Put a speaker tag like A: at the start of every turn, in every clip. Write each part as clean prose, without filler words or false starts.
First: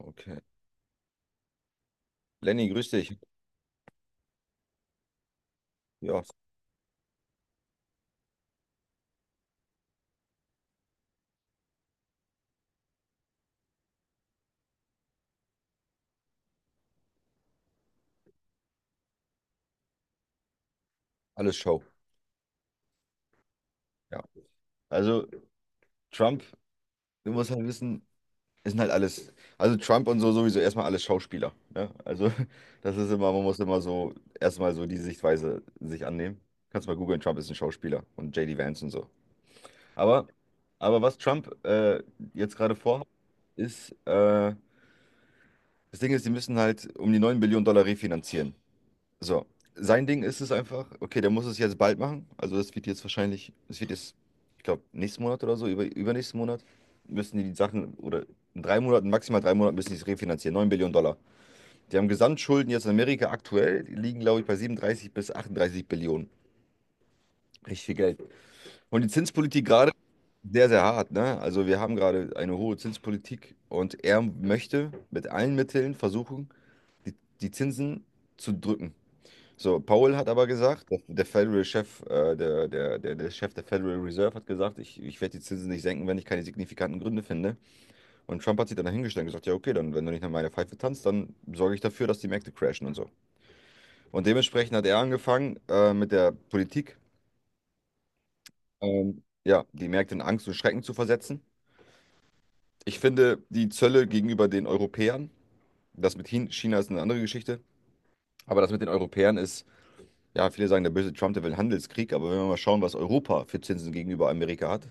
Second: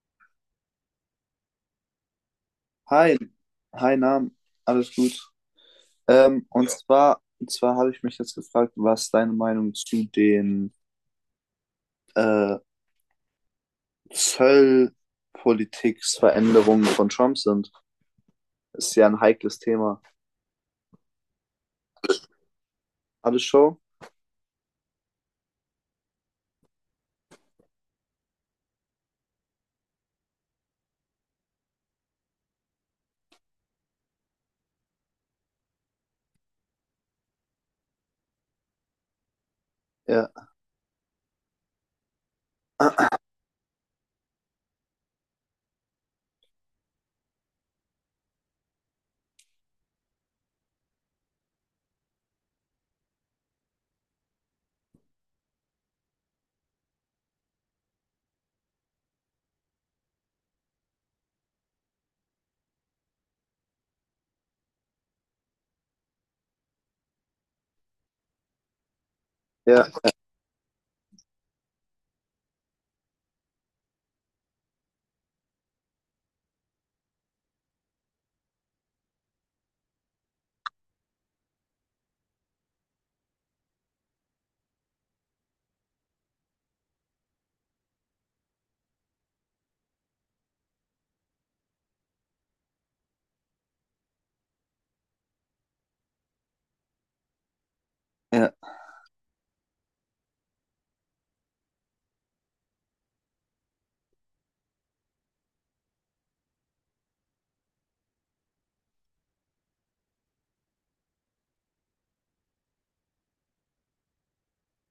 A: Okay. Lenny, grüß
B: Hi,
A: dich.
B: hi Nam, alles gut.
A: Ja,
B: Und zwar habe ich mich jetzt gefragt, was deine Meinung zu den äh, Zollpolitiksveränderungen von Trump sind. Ist ja ein heikles Thema.
A: alles Show.
B: Alles Show?
A: Ja. Also Trump, du musst halt wissen, es sind halt alles, also Trump und so sowieso erstmal alles Schauspieler. Ne? Also das ist immer, man muss immer so erstmal so die Sichtweise sich annehmen. Kannst mal googeln, Trump ist ein Schauspieler und JD Vance und so. Aber,
B: Ja,
A: aber was Trump jetzt gerade vorhat, ist, das Ding ist, die müssen halt um die 9 Billionen Dollar refinanzieren. So, sein Ding ist es einfach, okay, der muss es jetzt bald machen. Also das wird jetzt wahrscheinlich, es wird jetzt, ich glaube, nächsten Monat oder so, über, übernächsten Monat, müssen die die Sachen, oder in 3 Monaten, maximal 3 Monaten müssen die es refinanzieren. 9 Billionen Dollar. Die haben Gesamtschulden jetzt in Amerika aktuell, die liegen, glaube ich, bei 37 bis 38 Billionen. Richtig viel Geld. Und die Zinspolitik
B: ja,
A: gerade
B: ja,
A: sehr, sehr hart, ne? Also wir haben gerade eine hohe Zinspolitik und er möchte mit allen Mitteln versuchen, die, die Zinsen zu drücken. So, Powell hat aber gesagt, der, der Federal Chef, der Chef der Federal Reserve hat gesagt, ich werde die Zinsen nicht senken, wenn ich keine signifikanten Gründe finde. Und Trump hat sich dann dahingestellt und gesagt, ja, okay, dann, wenn du nicht nach meiner Pfeife tanzt, dann sorge ich dafür, dass die Märkte crashen und so. Und dementsprechend hat er angefangen, mit der Politik, ja, die Märkte in Angst und Schrecken zu versetzen. Ich finde, die Zölle gegenüber den Europäern, das mit China ist eine andere Geschichte, aber das mit den Europäern ist. Ja, viele sagen, der böse Trump, der will einen Handelskrieg, aber wenn wir mal schauen, was Europa für Zinsen gegenüber Amerika hat,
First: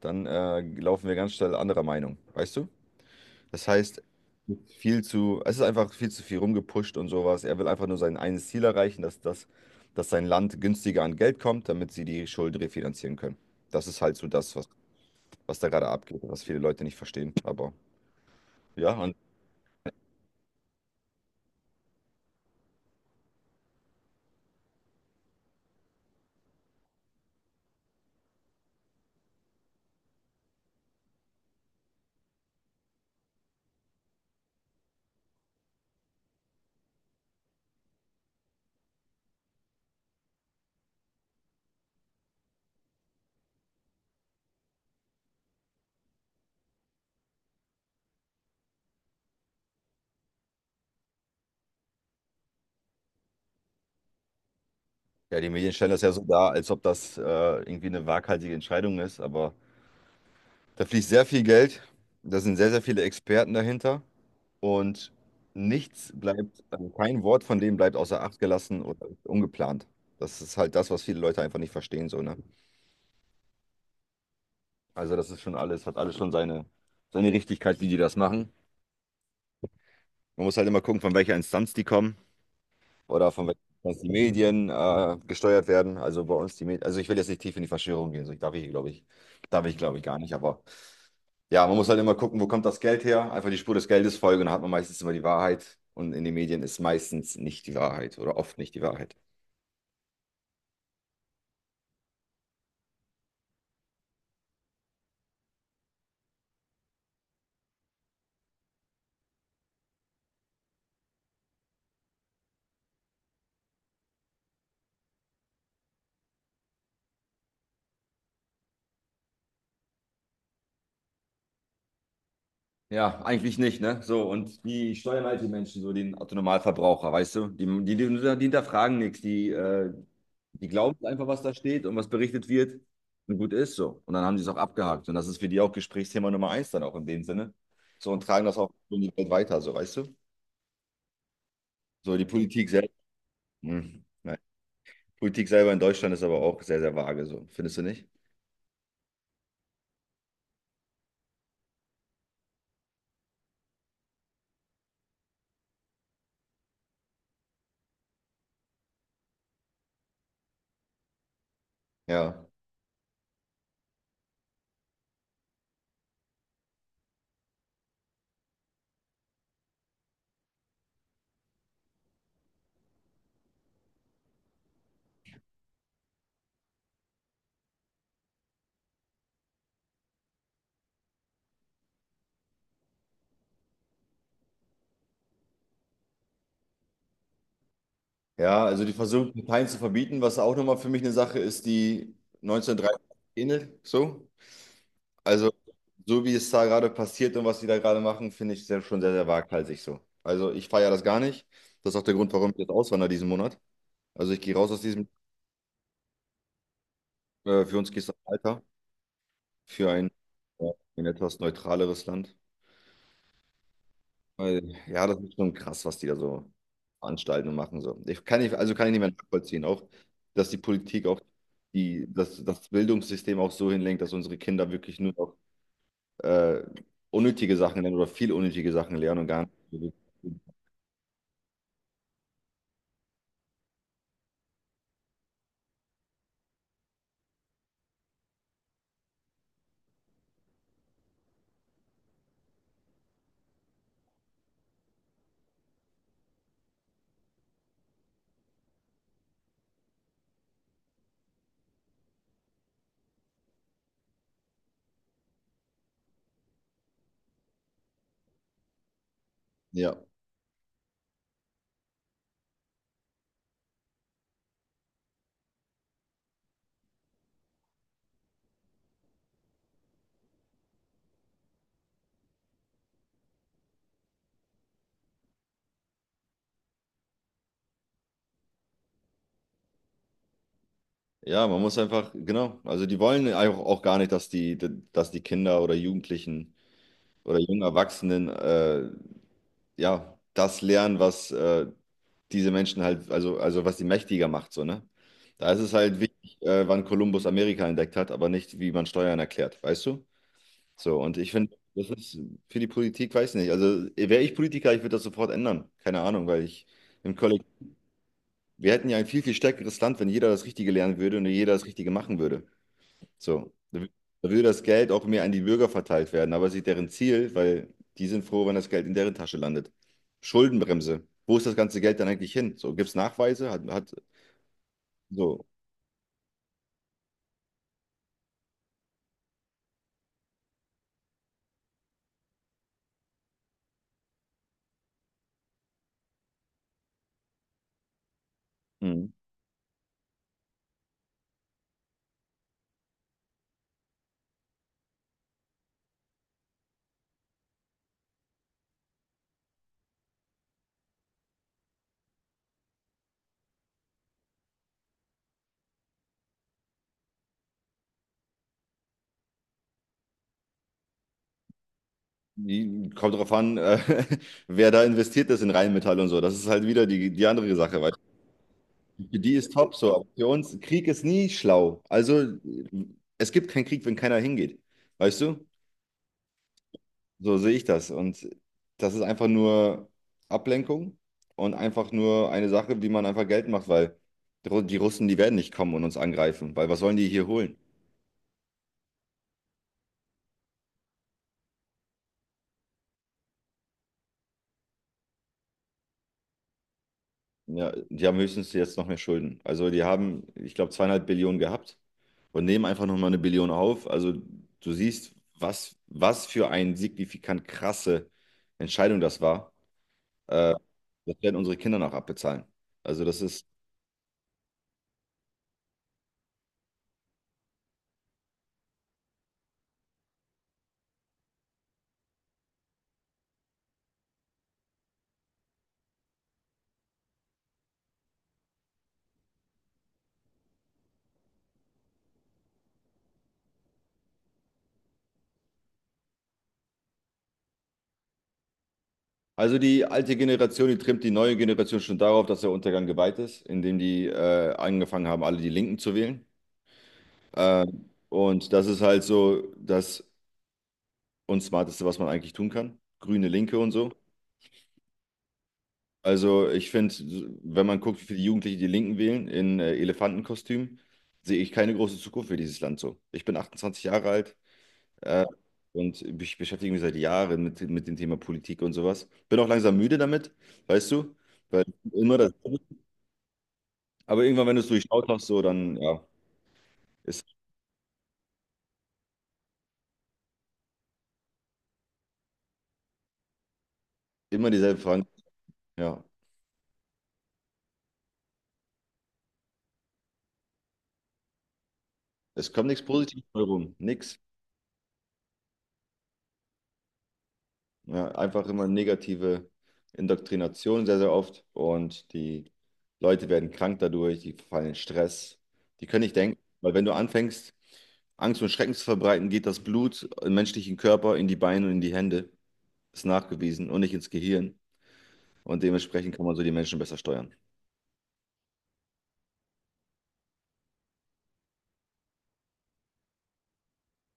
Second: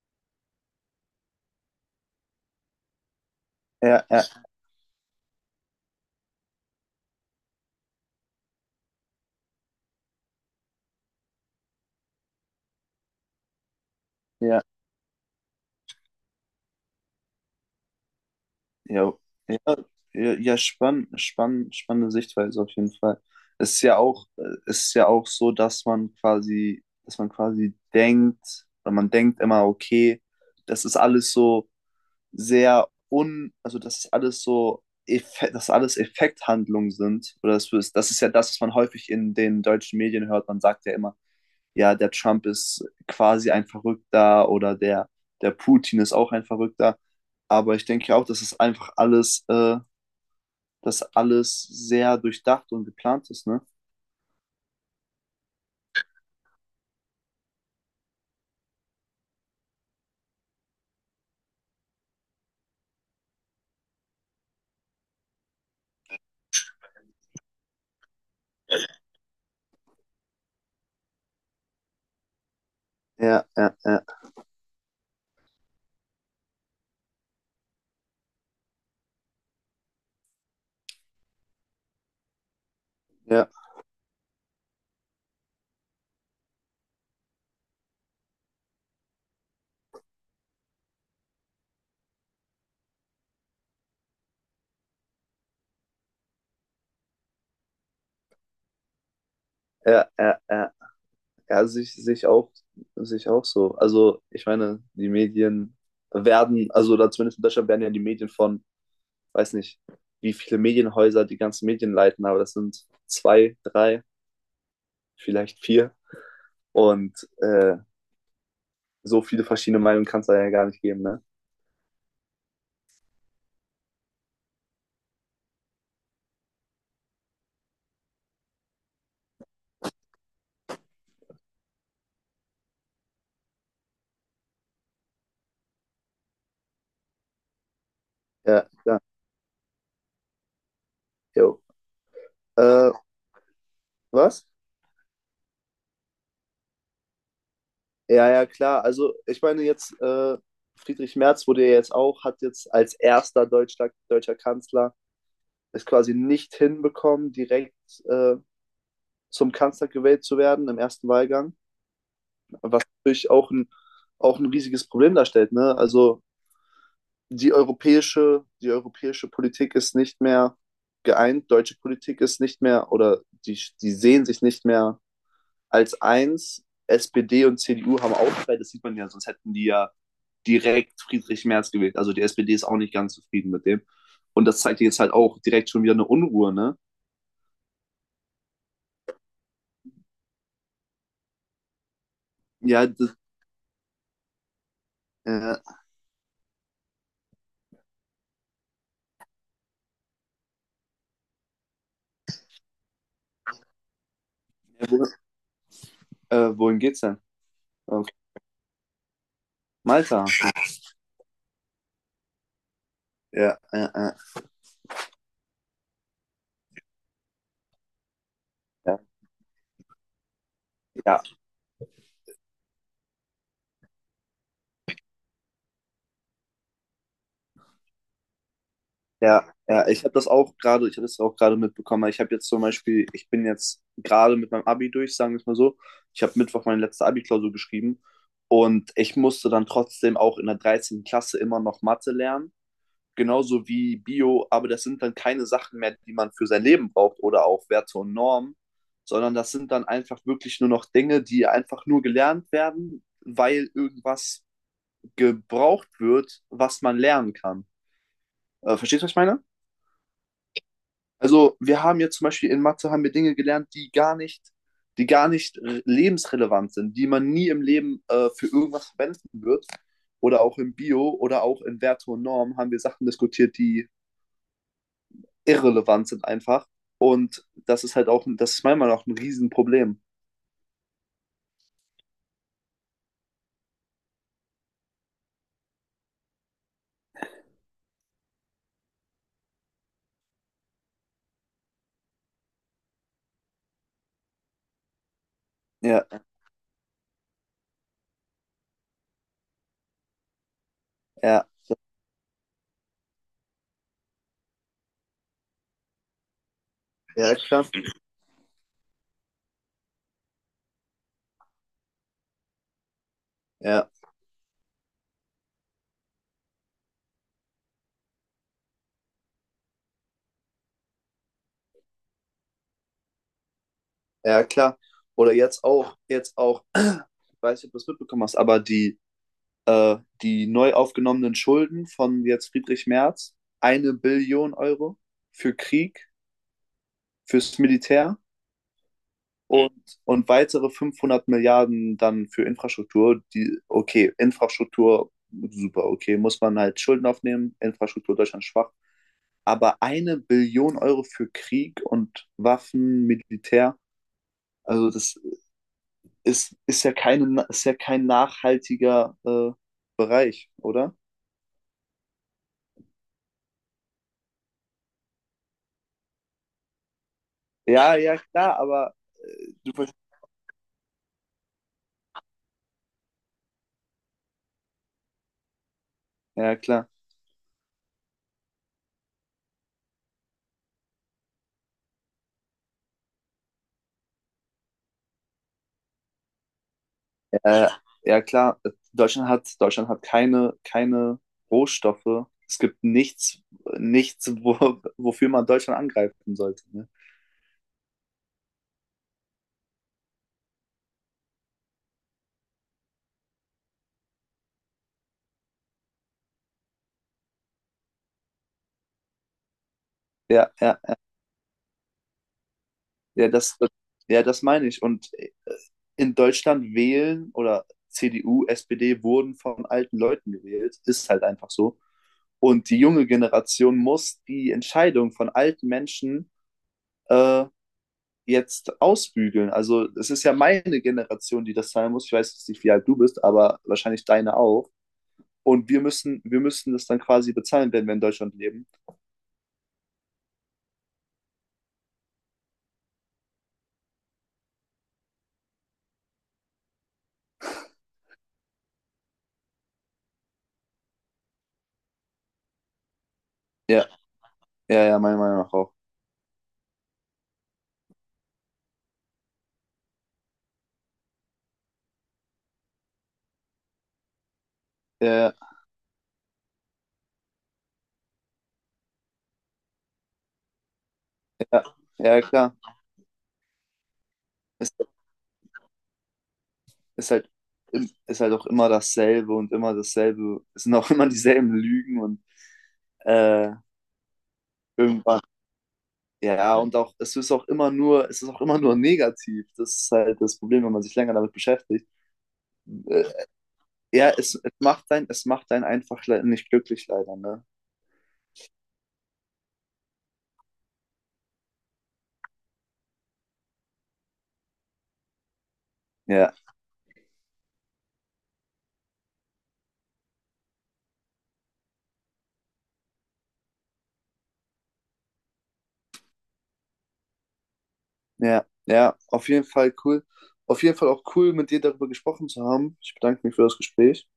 A: dann laufen wir ganz schnell anderer Meinung, weißt du? Das heißt,
B: ja, ja,
A: viel zu, es ist einfach viel zu viel rumgepusht und sowas. Er will einfach nur sein eines Ziel erreichen, dass sein Land günstiger an Geld kommt, damit sie die Schulden refinanzieren können. Das ist halt so das,
B: ja.
A: was da gerade abgeht, was viele Leute nicht verstehen. Aber ja,
B: Ja,
A: und
B: ja, ja, ja, spannende Sichtweise auf jeden Fall. Es ist ja auch, es ist ja auch so, dass man quasi denkt, oder man denkt immer, okay, das ist alles so sehr un, also das ist alles so, dass alles Effekthandlungen sind. Oder das ist ja das, was man häufig in den deutschen Medien hört. Man sagt ja immer, ja, der Trump ist quasi ein Verrückter der Putin ist auch ein Verrückter. Aber ich denke auch, dass alles sehr durchdacht und geplant ist, ne?
A: ja, die Medien stellen das ja so dar, als ob das irgendwie eine waghalsige Entscheidung ist, aber. Da fließt sehr viel Geld, da sind sehr, sehr viele Experten dahinter und nichts bleibt, also kein Wort von dem bleibt außer Acht gelassen oder ungeplant. Das ist halt das, was viele Leute einfach nicht verstehen, so, ne?
B: Ja, ja, ja,
A: Also das ist schon alles, hat alles schon seine, seine Richtigkeit, wie die das machen. Man muss halt immer gucken, von welcher Instanz die kommen, oder von
B: ja,
A: welchen Instanz die Medien gesteuert werden. Also bei uns die Medien, also ich will jetzt nicht tief in die Verschwörung gehen, so ich darf ich, glaube ich, darf ich, glaube ich, gar nicht, aber ja, man muss halt immer gucken, wo kommt das Geld her? Einfach die Spur des Geldes folgen, dann hat man meistens immer die Wahrheit und in den Medien ist meistens nicht die Wahrheit oder oft nicht die Wahrheit.
B: ja, ja, ja. Ja, sich auch so. Also, ich meine, die Medien werden, also oder zumindest in Deutschland werden ja die Medien von, weiß nicht, wie viele Medienhäuser die ganzen Medien leiten, aber das sind zwei, drei, vielleicht vier. Und so viele verschiedene Meinungen kann es da ja gar nicht geben, ne?
A: Ja, eigentlich nicht, ne? So, und die steuern halt die Menschen, so den Autonomalverbraucher, weißt du? Die hinterfragen nichts, die glauben einfach, was da steht und was berichtet wird, und gut ist so. Und dann haben die es auch abgehakt. Und das ist für die auch Gesprächsthema Nummer eins dann auch in dem Sinne. So, und tragen das
B: Ja,
A: auch in
B: ja,
A: die Welt weiter, so, weißt du?
B: jo.
A: So, die Politik selbst.
B: Äh,
A: Hm, nein.
B: was?
A: Politik selber in Deutschland ist aber auch sehr, sehr vage, so. Findest du nicht?
B: Ja, ja, klar. Also, ich meine, jetzt Friedrich Merz wurde ja jetzt auch, hat jetzt als erster deutscher Kanzler es quasi nicht hinbekommen, direkt äh, zum Kanzler gewählt zu werden im ersten Wahlgang,
A: Ja.
B: was natürlich auch ein riesiges Problem darstellt. Ne? Also die europäische Politik ist nicht mehr geeint, deutsche Politik ist nicht mehr oder die, die sehen sich nicht mehr als eins. SPD und CDU haben Aufschrei, das sieht man ja, sonst hätten die ja direkt Friedrich Merz gewählt. Also die SPD ist auch nicht ganz zufrieden mit dem. Und das zeigt jetzt halt auch direkt schon wieder eine Unruhe, ne?
A: Ja, also die versuchen, Parteien zu verbieten, was auch nochmal für mich eine Sache ist, die
B: Ja,
A: 1930
B: das,
A: ähnelt, so. Also,
B: äh,
A: so wie es da gerade passiert und was sie da gerade machen, finde ich sehr, schon sehr, sehr waghalsig so. Also, ich feiere das gar nicht. Das ist auch der Grund, warum ich jetzt auswandere diesen Monat. Also, ich gehe raus aus
B: wo,
A: diesem,
B: wohin geht's denn?
A: für uns
B: Auf
A: gehst du weiter für
B: Malta.
A: äh, ein etwas neutraleres Land.
B: Ja, ja, ja,
A: Weil, ja, das ist schon krass, was die da so veranstalten und machen. So. Ich kann nicht, also kann ich nicht
B: ja,
A: mehr nachvollziehen, auch, dass die Politik auch
B: ja,
A: die, dass das Bildungssystem auch so hinlenkt, dass unsere Kinder wirklich nur noch äh, unnötige Sachen lernen oder viel unnötige Sachen lernen und
B: ja,
A: gar
B: ja.
A: nicht.
B: Ich habe das auch gerade mitbekommen. Ich habe jetzt zum Beispiel, ich bin jetzt gerade mit meinem Abi durch, sagen wir es mal so. Ich habe Mittwoch meine letzte Abi-Klausur geschrieben und ich musste dann trotzdem auch in der dreizehnten Klasse immer noch Mathe lernen, genauso wie Bio, aber das sind dann keine Sachen mehr, die man für sein Leben braucht oder auch Werte und Normen, sondern das sind dann einfach wirklich nur noch Dinge, die einfach nur gelernt werden, weil irgendwas gebraucht wird, was man lernen kann. Verstehst du, was ich meine?
A: Ja,
B: Also, wir haben jetzt zum Beispiel in Mathe haben wir Dinge gelernt, die gar nicht re- lebensrelevant sind, die man nie im Leben für irgendwas verwenden wird. Oder auch im Bio oder auch in Werte und Norm haben wir Sachen diskutiert, die irrelevant sind einfach. Und das ist halt auch, das ist meiner Meinung nach ein Riesenproblem.
A: ja, man muss einfach, genau, also die wollen auch, auch gar nicht, dass die Kinder oder Jugendlichen oder jungen Erwachsenen ja das lernen, was diese Menschen halt, also was die mächtiger macht, so, ne? Da ist es halt
B: Ja,
A: wichtig, wann Kolumbus Amerika entdeckt hat, aber nicht, wie man Steuern erklärt, weißt du? So, und ich
B: ja,
A: finde, das ist für die Politik, weiß nicht, also wäre ich Politiker, ich würde das sofort ändern, keine Ahnung, weil ich im
B: ja, klar.
A: Kollektiv, wir hätten ja ein viel, viel stärkeres Land, wenn jeder das Richtige lernen würde und jeder das Richtige machen würde. So,
B: Ja,
A: da würde das Geld auch mehr an die Bürger verteilt werden, aber es ist nicht deren Ziel, weil die sind froh, wenn das Geld in deren Tasche landet. Schuldenbremse. Wo ist das ganze Geld dann eigentlich hin? So, gibt es Nachweise? Hat
B: ja, klar. Oder
A: so.
B: jetzt auch, ich weiß nicht, ob du es mitbekommen hast, aber die äh, die neu aufgenommenen Schulden von jetzt Friedrich Merz, eine Billion Euro für Krieg, fürs Militär
A: Mhm.
B: und, und weitere 500 Milliarden dann für Infrastruktur. Die, okay, Infrastruktur, super, okay, muss man halt Schulden aufnehmen, Infrastruktur Deutschland schwach. Aber eine Billion Euro für Krieg und Waffen, Militär, also das ist ja kein nachhaltiger Bereich, oder?
A: Die, kommt darauf an, wer da investiert ist in Rheinmetall und so. Das ist halt wieder die, die andere Sache, weil
B: Ja, ja, klar, aber
A: für die ist
B: du,
A: top so, aber für uns, Krieg ist nie schlau. Also, es gibt keinen Krieg, wenn keiner hingeht. Weißt du?
B: ja, klar.
A: So sehe ich das. Und das ist einfach nur Ablenkung und einfach nur eine Sache, wie man einfach Geld macht, weil die Russen, die werden nicht kommen und uns angreifen, weil was sollen die hier holen?
B: Äh, ja, klar. Deutschland hat keine, keine Rohstoffe. Es gibt nichts, nichts, wo, wofür man Deutschland angreifen sollte. Ne?
A: Ja, die haben höchstens jetzt noch mehr Schulden. Also die haben, ich glaube, 2,5 Billionen gehabt und nehmen einfach nochmal eine Billion auf. Also du siehst, was, was für eine signifikant krasse Entscheidung das war.
B: Ja,
A: Äh,
B: ja,
A: das werden unsere Kinder noch abbezahlen. Also das
B: ja,
A: ist.
B: das, ja, das meine ich. Und in Deutschland wählen oder CDU, SPD wurden von alten Leuten gewählt. Ist halt einfach so. Und die junge Generation muss die Entscheidung von alten Menschen äh, jetzt ausbügeln. Also es ist ja meine Generation, die das zahlen muss. Ich weiß jetzt nicht, wie alt du bist, aber wahrscheinlich deine auch. Und wir müssen das dann quasi bezahlen, wenn wir in Deutschland leben.
A: Also die alte Generation, die trimmt die neue Generation schon darauf, dass der Untergang geweiht ist, indem die angefangen haben, alle die Linken zu wählen. Äh, und das ist halt so das Unsmarteste, was man eigentlich tun kann. Grüne Linke und
B: Ja,
A: so.
B: ja, ja, meiner Meinung nach auch.
A: Also ich finde, wenn man guckt, wie viele Jugendliche die Linken wählen in Elefantenkostüm, sehe ich keine große Zukunft für dieses Land so. Ich bin 28 Jahre alt
B: Ja,
A: äh,
B: ja,
A: und ich beschäftige mich seit Jahren mit dem Thema Politik und sowas. Bin auch langsam müde damit, weißt du?
B: ja,
A: Weil
B: ja,
A: immer
B: ja,
A: das.
B: klar.
A: Aber irgendwann, wenn du es
B: Ist,
A: durchschaut hast, so, dann, ja,
B: ist
A: ist
B: halt, im- ist halt auch immer dasselbe und immer dasselbe. Es sind auch immer dieselben Lügen und äh,
A: immer dieselbe Frage.
B: irgendwann.
A: Ja,
B: Ja, und auch, es ist auch immer nur negativ. Das ist halt das Problem, wenn man sich länger damit beschäftigt.
A: es kommt nichts
B: Äh,
A: Positives bei rum,
B: ja,
A: nichts.
B: es macht einen einfach nicht glücklich leider, ne?
A: Ja, einfach immer negative Indoktrination sehr, sehr oft und die Leute werden krank dadurch, die verfallen in Stress, die können nicht
B: Ja,
A: denken, weil wenn du anfängst, Angst und Schrecken zu verbreiten, geht das Blut im menschlichen Körper in die Beine und in die Hände, ist nachgewiesen und nicht ins Gehirn, und dementsprechend kann man so die Menschen besser steuern.
B: ja, ja, auf jeden Fall cool. Auf jeden Fall auch cool, mit dir darüber gesprochen zu haben. Ich bedanke mich für das Gespräch.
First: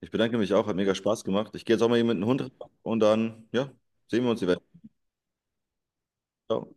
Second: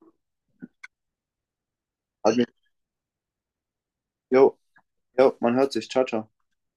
A: Ich bedanke mich auch, hat mega Spaß gemacht. Ich gehe jetzt auch mal hier mit dem
B: Hat
A: Hund
B: mich,
A: ran und dann, ja, sehen wir uns
B: jo,
A: eventuell.
B: jo, man hört sich. Ciao, ciao.
A: Ciao.